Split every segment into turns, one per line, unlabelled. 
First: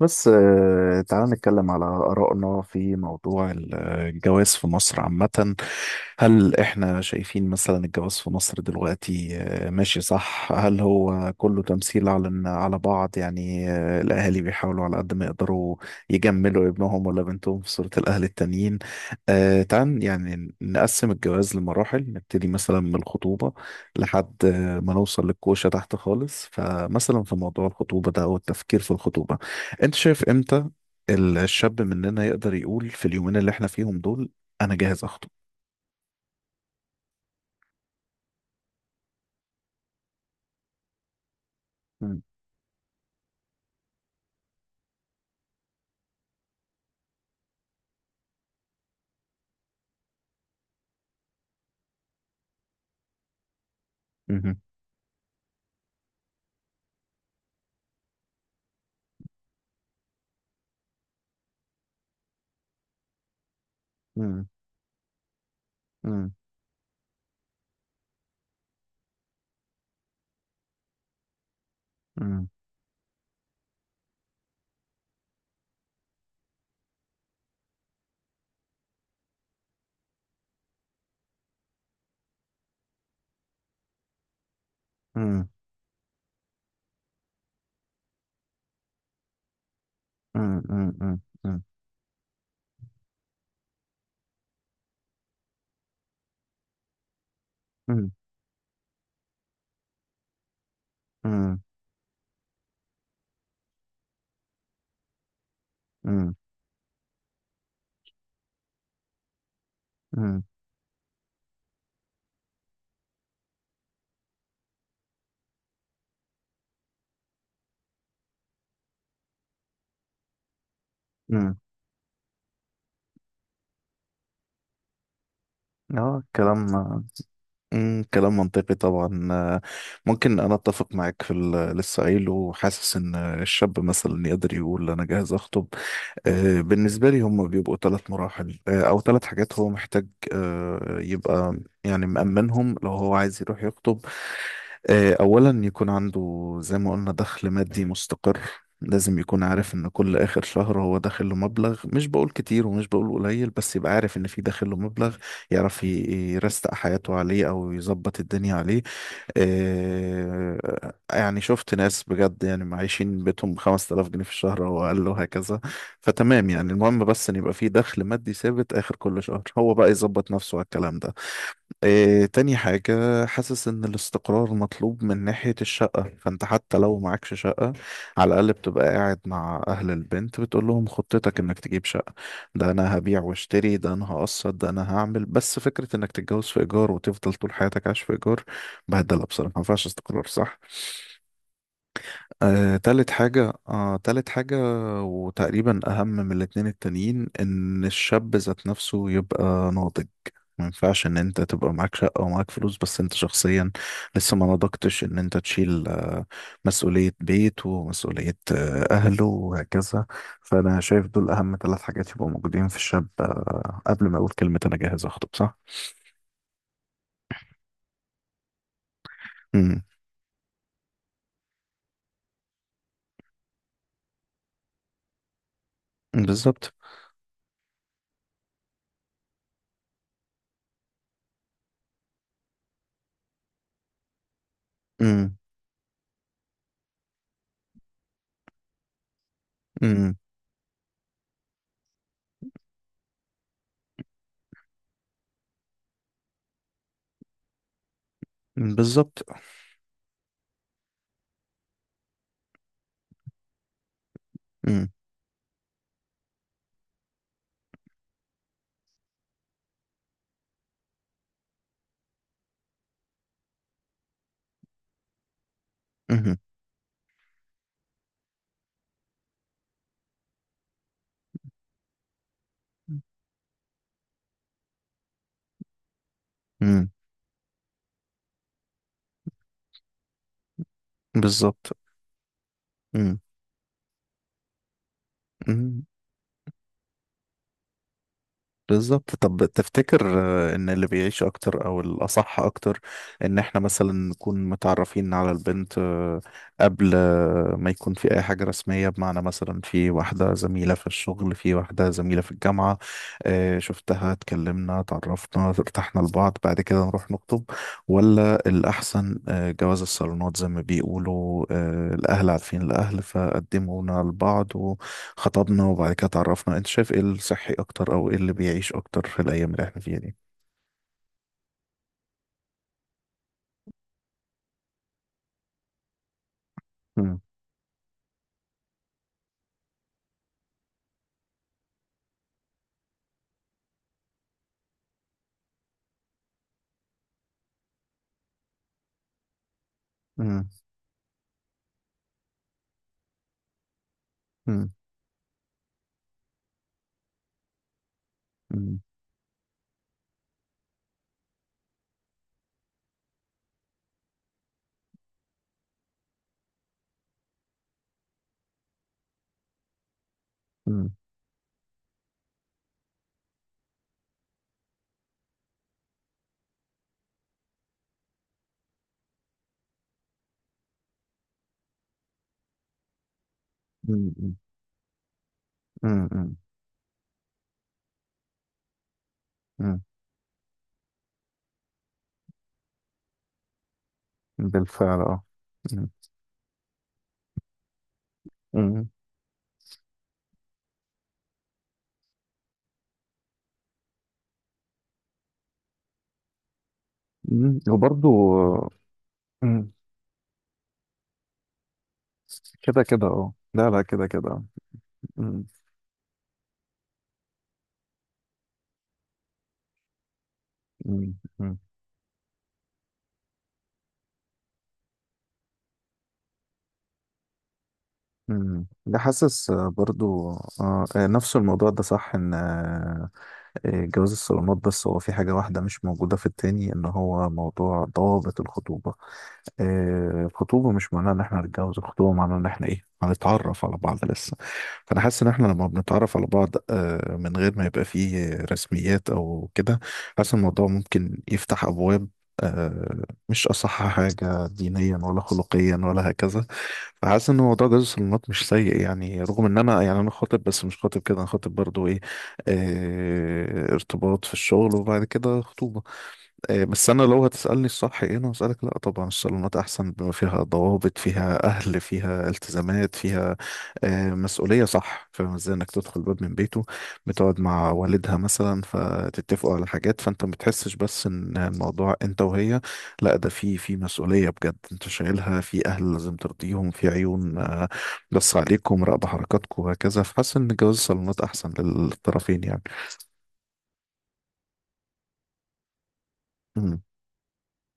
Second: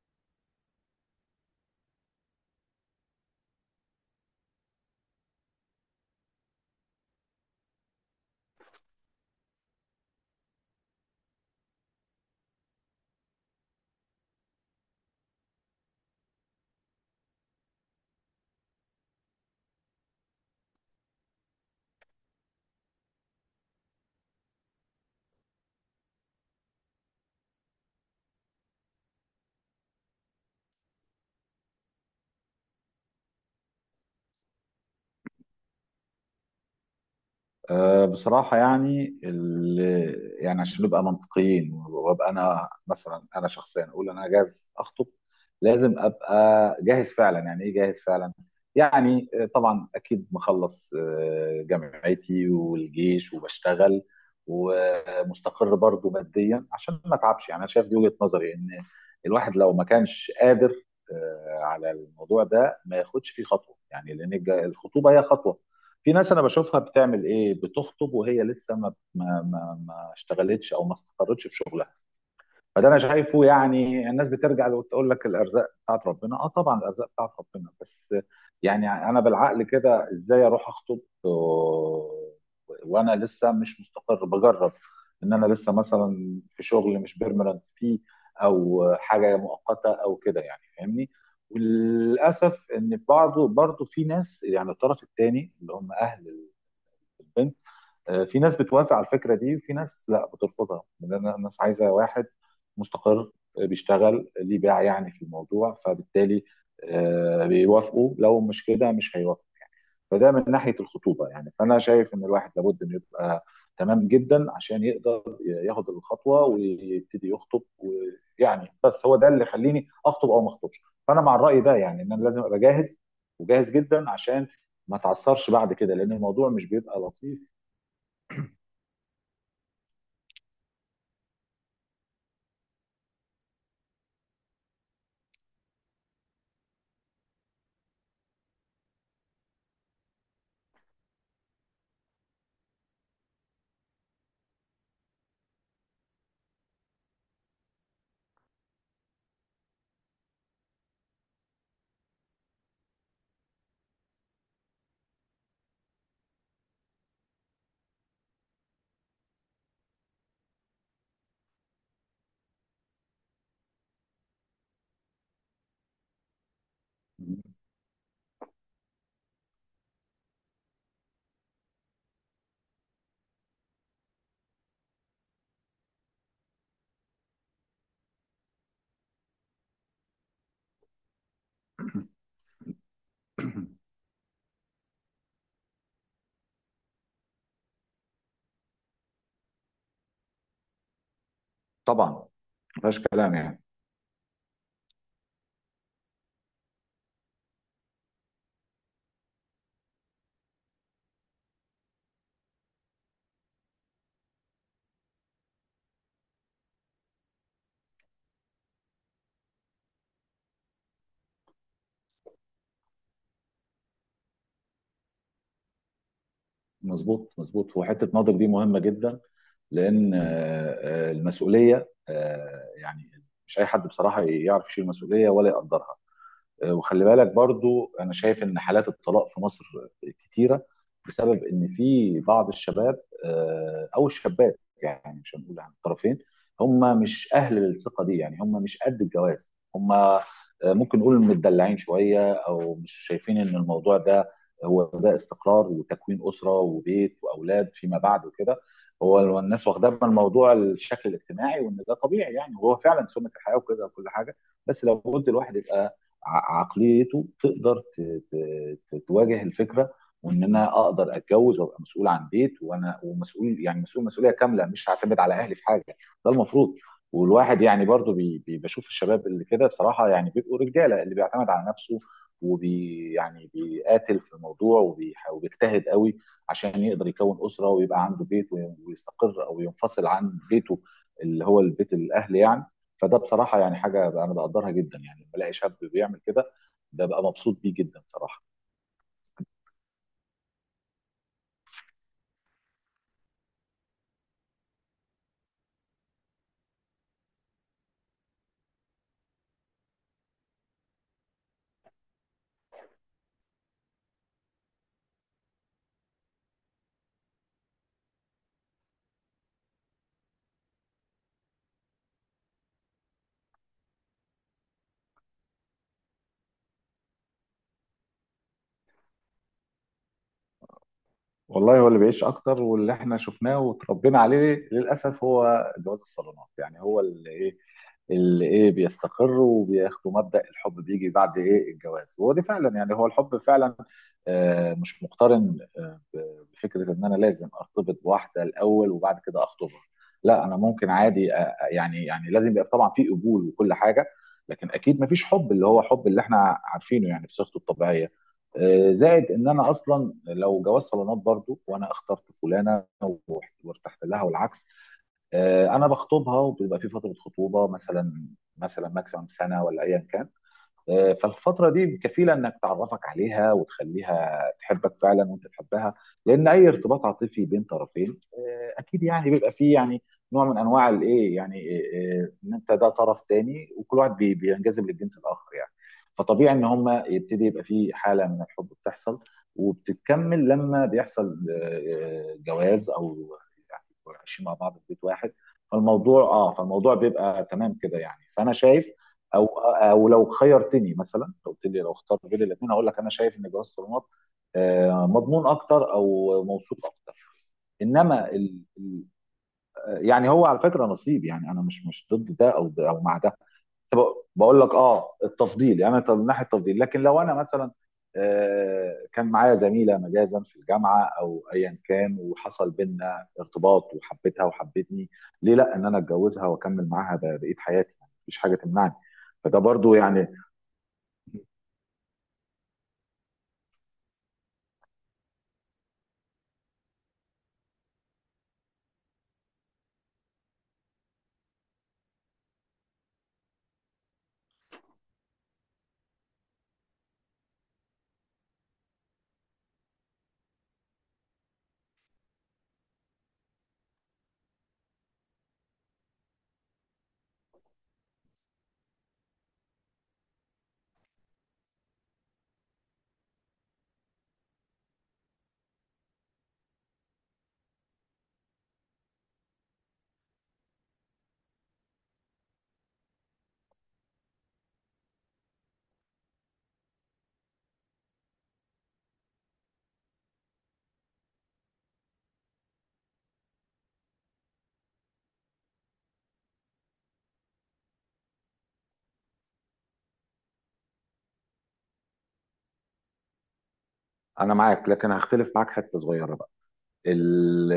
بس تعال نتكلم على آرائنا في موضوع الجواز في مصر عامة. هل احنا شايفين مثلا الجواز في مصر دلوقتي ماشي؟ صح، هل هو كله تمثيل على بعض؟ يعني الأهالي بيحاولوا على قد ما يقدروا يجملوا ابنهم ولا بنتهم في صورة الأهل التانيين. تعال يعني نقسم الجواز لمراحل، نبتدي مثلا من الخطوبة لحد ما نوصل للكوشة تحت خالص. فمثلا في موضوع الخطوبة ده أو التفكير في الخطوبة، انت شايف امتى الشاب مننا يقدر يقول في اليومين اللي احنا فيهم دول: انا جاهز اخطب؟
بصراحة يعني عشان نبقى منطقيين
مم.
وابقى أنا مثلا أنا شخصيا أقول أنا جاهز أخطب، لازم أبقى جاهز فعلا. يعني إيه جاهز فعلا؟ يعني طبعا أكيد مخلص جامعتي والجيش وبشتغل
مهم.
ومستقر برضو ماديا عشان ما أتعبش. يعني أنا شايف دي وجهة نظري إن الواحد لو ما كانش قادر على الموضوع ده ما ياخدش فيه خطوة، يعني لأن
مم.
الخطوبة هي خطوة. في
مم.
ناس انا بشوفها بتعمل ايه، بتخطب وهي لسه ما اشتغلتش او ما استقرتش في شغلها.
مم.
فده انا شايفه، يعني الناس بترجع وتقول لك الارزاق بتاعت ربنا، اه طبعا الارزاق بتاعت ربنا، بس يعني انا بالعقل كده ازاي اروح اخطب وانا لسه مش مستقر؟ بجرب ان انا
مم.
لسه مثلا في شغل مش بيرمننت فيه، او حاجه مؤقته او كده،
مم.
يعني
مم.
فاهمني.
مم. مم.
وللاسف ان برضه في ناس يعني الطرف الثاني اللي هم اهل البنت،
مم.
في ناس بتوافق على الفكره دي وفي ناس لا بترفضها، لان الناس عايزه واحد مستقر بيشتغل ليه باع يعني في الموضوع،
مم.
فبالتالي بيوافقوا، لو مش كده مش هيوافقوا يعني. فده
مم.
من ناحيه الخطوبه، يعني فانا شايف ان الواحد لابد انه يبقى تمام جدا عشان يقدر ياخد الخطوه ويبتدي يخطب، ويعني بس هو ده اللي يخليني اخطب او ما اخطبش. فانا مع
مم.
الراي ده، يعني ان انا لازم ابقى جاهز وجاهز جدا عشان ما تعثرش بعد كده، لان
اه،
الموضوع
كلام
مش بيبقى لطيف.
امم كلام منطقي طبعا. ممكن انا اتفق معاك في اللي لسه قايله، وحاسس ان الشاب مثلا يقدر يقول انا جاهز اخطب. بالنسبة لي هم بيبقوا ثلاث مراحل، أو ثلاث حاجات هو محتاج يبقى يعني مأمنهم لو هو عايز يروح يخطب. أولا، يكون عنده زي ما قلنا دخل مادي مستقر. لازم يكون عارف إن كل آخر شهر هو داخل له مبلغ، مش بقول كتير ومش بقول قليل، بس يبقى عارف إن في داخل له مبلغ، يعرف يرستق حياته عليه أو يظبط الدنيا عليه. يعني شفت ناس بجد يعني معيشين بيتهم ب 5000 جنيه في الشهر او اقل، وهكذا. فتمام، يعني المهم بس ان يبقى في دخل مادي ثابت اخر كل شهر، هو بقى يظبط نفسه على الكلام ده. إيه تاني حاجة؟ حاسس إن الاستقرار مطلوب من ناحية الشقة. فأنت حتى لو معكش شقة، على الأقل بتبقى قاعد مع أهل البنت بتقول لهم خطتك إنك تجيب شقة: ده أنا هبيع واشتري، ده أنا هقسط، ده أنا هعمل. بس فكرة إنك تتجوز في إيجار وتفضل طول حياتك عايش في إيجار بهدلة بصراحة، ما ينفعش. استقرار، صح.
طبعا ما فيهاش كلام يعني.
تالت حاجة، وتقريبا أهم من الاتنين التانيين، إن الشاب ذات نفسه يبقى ناضج. ما ينفعش إن أنت تبقى معاك شقة ومعاك فلوس بس أنت شخصيا لسه ما نضجتش إن أنت تشيل مسؤولية بيت ومسؤولية أهله وهكذا. فأنا شايف دول أهم تلات حاجات يبقوا موجودين في الشاب قبل ما أقول كلمة أنا جاهز أخطب، صح؟
مظبوط مظبوط، وحته ناضج دي مهمه جدا،
امم.
لان المسؤوليه يعني مش اي حد بصراحه يعرف يشيل مسؤوليه ولا يقدرها.
بالظبط.
وخلي بالك برضو انا شايف ان حالات الطلاق في مصر كتيره بسبب ان في بعض الشباب او الشابات، يعني مش
امم.
هنقول عن الطرفين، هم مش اهل الثقه دي، يعني هم مش قد الجواز. هم
امم.
آه، ممكن نقول متدلعين شويه او مش شايفين ان الموضوع ده هو ده استقرار وتكوين اسره وبيت واولاد فيما بعد وكده.
بالظبط.
هو الناس واخداه من الموضوع الشكل الاجتماعي وان ده طبيعي يعني، وهو فعلا سنه الحياه وكده وكل حاجه. بس
امم.
لو قلت الواحد يبقى عقليته تقدر تواجه الفكره، وان انا اقدر اتجوز وابقى مسؤول عن بيت، وانا ومسؤول يعني مسؤول مسؤوليه كامله، مش هعتمد على اهلي في حاجه. ده
امم.
المفروض. والواحد يعني برضو بشوف الشباب اللي كده، بصراحه يعني بيبقوا رجاله اللي بيعتمد على نفسه، يعني بيقاتل في الموضوع وبيجتهد قوي عشان
امم.
يقدر يكون اسره ويبقى عنده بيت ويستقر او ينفصل عن بيته، اللي هو
بالظبط.
البيت الاهل يعني. فده
مم.
بصراحه يعني حاجه انا بقدرها جدا، يعني لما الاقي شاب
مم.
بيعمل كده ده بقى مبسوط بيه جدا صراحه.
بالظبط. طب، تفتكر ان اللي بيعيش اكتر او الاصح اكتر ان احنا مثلا نكون متعرفين على البنت قبل ما يكون في اي حاجة رسمية؟ بمعنى، مثلا في واحدة زميلة في الشغل، في واحدة زميلة في الجامعة، شفتها، اتكلمنا، اتعرفنا، ارتحنا لبعض، بعد كده نروح نخطب؟ ولا الاحسن جواز الصالونات، زي ما بيقولوا، الاهل عارفين الاهل، فقدمونا لبعض، خطبنا وبعد كده اتعرفنا؟ انت شايف ايه الصحي اكتر، او ايه اللي بيعيش اكتر في الايام اللي احنا فيها دي؟
والله هو اللي بيعيش اكتر واللي احنا شفناه وتربينا عليه للاسف هو جواز الصالونات، يعني هو
مم.
اللي ايه اللي ايه بيستقر، وبياخدوا مبدأ الحب بيجي بعد ايه الجواز، وهو دي فعلا يعني هو الحب فعلا مش مقترن بفكرة ان انا لازم ارتبط بواحدة الاول وبعد كده اخطبها. لا
مم.
انا ممكن عادي يعني لازم يبقى طبعا في قبول وكل حاجة،
مم.
لكن اكيد مفيش حب اللي هو حب اللي احنا عارفينه يعني بصيغته الطبيعية.
مم.
زائد ان انا اصلا لو جواز صالونات برضو وانا اخترت فلانه وارتحت لها والعكس، انا بخطبها وبيبقى في فتره خطوبه مثلا، ماكسيمم سنه ولا ايا كان.
مم.
فالفترة دي كفيلة انك تعرفك عليها وتخليها تحبك فعلا وانت تحبها، لان اي ارتباط عاطفي بين طرفين اكيد يعني بيبقى فيه يعني نوع من انواع الايه، يعني ان انت ده طرف تاني وكل واحد
مم.
بينجذب للجنس الاخر يعني.
مم. مم.
فطبيعي ان هما يبتدي يبقى فيه حالة من الحب بتحصل وبتتكمل لما بيحصل جواز، او يعني يكونوا عايشين
مم.
مع بعض في بيت
بالفعل، اه.
واحد.
مم.
فالموضوع اه فالموضوع بيبقى تمام كده يعني، فانا
مم.
شايف، او او لو خيرتني، مثلا لو قلت لي لو اختار بين الاثنين، هقول لك انا شايف ان جواز الصالونات مضمون اكتر او موثوق اكتر.
مم. وبرضو،
انما
مم.
يعني هو على فكره نصيب، يعني انا مش مش ضد ده او
كده
ده او
كده،
مع
اه.
ده.
لا لا،
طب
كده كده، اه.
بقول لك اه
مم.
التفضيل يعني، طب من ناحيه التفضيل، لكن لو انا مثلا كان معايا زميله مجازا في الجامعه
مم.
او
مم.
ايا كان وحصل بينا ارتباط وحبيتها وحبتني، ليه لا ان انا اتجوزها واكمل معاها بقيه حياتي؟ يعني مفيش حاجه
مم.
تمنعني.
ده، حاسس
فده برضو يعني.
برضو، نفس الموضوع ده، صح. ان جواز الصالونات، بس هو في حاجة واحدة مش موجودة في التاني، ان هو موضوع ضوابط الخطوبة. الخطوبة مش معناها ان احنا هنتجوز، الخطوبة معناها ان احنا ايه، هنتعرف على بعض لسه. فانا حاسس ان احنا لما بنتعرف على بعض من غير ما يبقى فيه رسميات او كده، حاسس إن الموضوع ممكن يفتح ابواب، مش اصح حاجة دينيا ولا خلقيا ولا هكذا. فحاسس ان موضوع جواز الصالونات مش سيء، يعني رغم ان انا يعني انا خاطب، بس مش خاطب كده، انا خاطب برضو ايه، ارتباط في الشغل وبعد كده خطوبة. إيه، بس انا لو هتسالني الصح ايه، انا هسالك: لا، طبعا الصالونات احسن، بما فيها ضوابط، فيها اهل، فيها التزامات، فيها مسؤوليه، صح. فاهم ازاي انك تدخل باب من بيته، بتقعد مع والدها مثلا، فتتفقوا على حاجات، فانت ما بتحسش بس ان الموضوع انت وهي، لا، ده في مسؤوليه بجد انت شايلها، في اهل لازم ترضيهم، في عيون بس عليكم، راقبه حركاتكم وهكذا. فحاسس ان جواز الصالونات احسن للطرفين يعني.
انا معاك، لكن هختلف معاك حته صغيره بقى.
امم.
ال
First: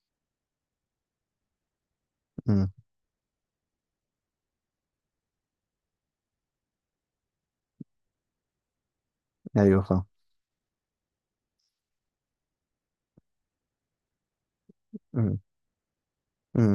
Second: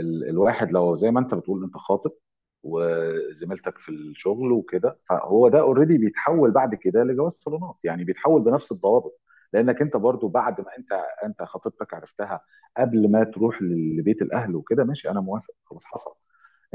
ال الواحد لو زي ما انت بتقول انت خاطب
امم.
وزميلتك في الشغل وكده، فهو ده اوريدي بيتحول بعد كده لجواز صالونات، يعني بيتحول بنفس الضوابط،
ايوه،
لانك انت
فاهم.
برضو بعد ما انت خطيبتك عرفتها قبل ما تروح لبيت الاهل وكده، ماشي انا موافق خلاص حصل.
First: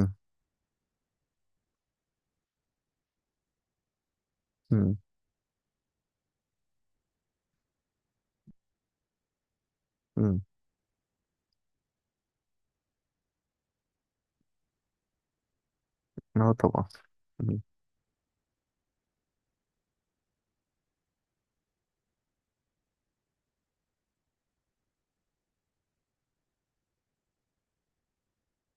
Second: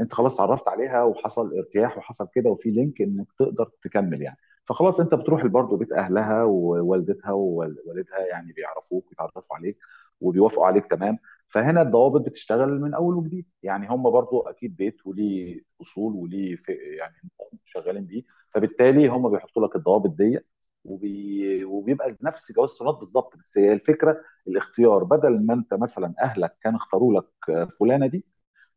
انت خلاص اتعرفت عليها وحصل ارتياح وحصل كده وفي لينك انك تقدر تكمل يعني.
امم.
فخلاص انت بتروح برضه بيت اهلها ووالدتها ووالدها، يعني بيعرفوك ويتعرفوا عليك
مم.
وبيوافقوا عليك تمام. فهنا الضوابط بتشتغل من اول وجديد، يعني هم برضو اكيد بيت وليه اصول
اه،
وليه
طبعا.
يعني
مم.
شغالين بيه، فبالتالي هم بيحطوا لك الضوابط دي، وبيبقى نفس جواز الصالونات بالظبط. بس هي الفكره الاختيار، بدل ما انت مثلا اهلك كان اختاروا لك فلانه دي،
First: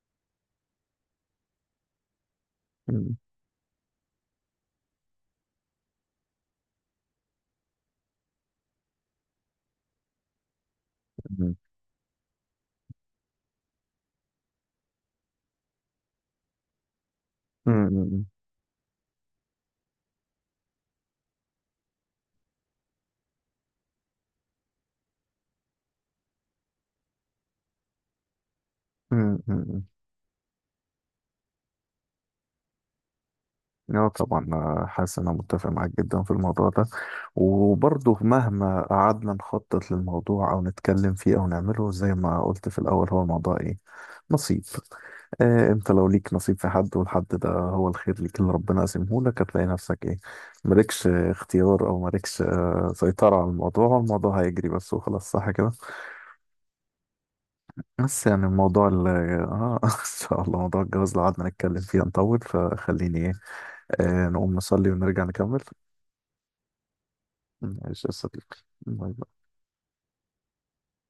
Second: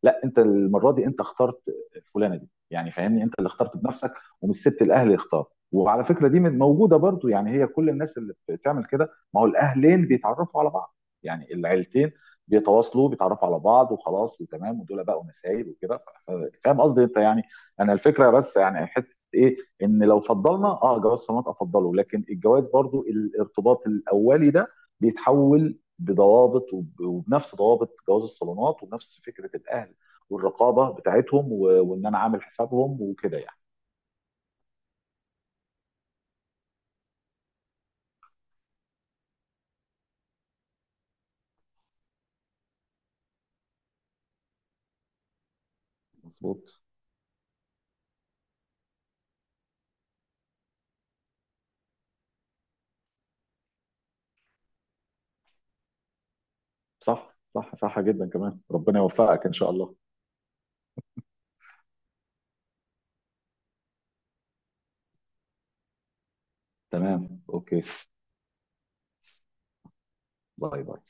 لا انت المره دي انت اخترت فلانه دي، يعني
مم.
فاهمني انت اللي اخترت بنفسك ومش سبت الاهل يختار. وعلى فكره دي موجوده برضو، يعني هي كل الناس اللي بتعمل كده، ما هو الاهلين بيتعرفوا على بعض يعني،
مم.
العيلتين بيتواصلوا بيتعرفوا على بعض وخلاص وتمام ودول بقوا نسايب وكده، فاهم قصدي انت يعني. انا
مم.
الفكره بس يعني حته ايه، ان لو فضلنا اه جواز صالونات افضله، لكن الجواز برضو الارتباط الاولي ده بيتحول بضوابط وبنفس ضوابط جواز الصالونات وبنفس
مم.
فكره
مم.
الاهل والرقابه بتاعتهم، وان انا عامل حسابهم وكده يعني.
اه، طبعا، حاسس انا متفق معاك جدا في الموضوع ده. وبرضه مهما قعدنا نخطط للموضوع او نتكلم فيه او نعمله، زي ما قلت في الاول، هو الموضوع ايه، نصيب. آه، انت لو ليك نصيب في
مظبوط.
حد، والحد ده هو الخير ليك اللي ربنا قاسمه لك، هتلاقي نفسك ايه، مالكش اختيار او مالكش، آه، سيطرة على الموضوع. الموضوع هيجري بس وخلاص، صح كده؟
صح صح صح
بس
جدا.
يعني،
كمان
الموضوع
ربنا
ال
يوفقك ان شاء
اه ان
الله.
شاء الله موضوع الجواز لو قعدنا نتكلم فيه هنطول، فخليني ايه، نقوم نصلي ونرجع نكمل.
تمام اوكي.
ماشي يا صديقي. باي باي.
باي باي.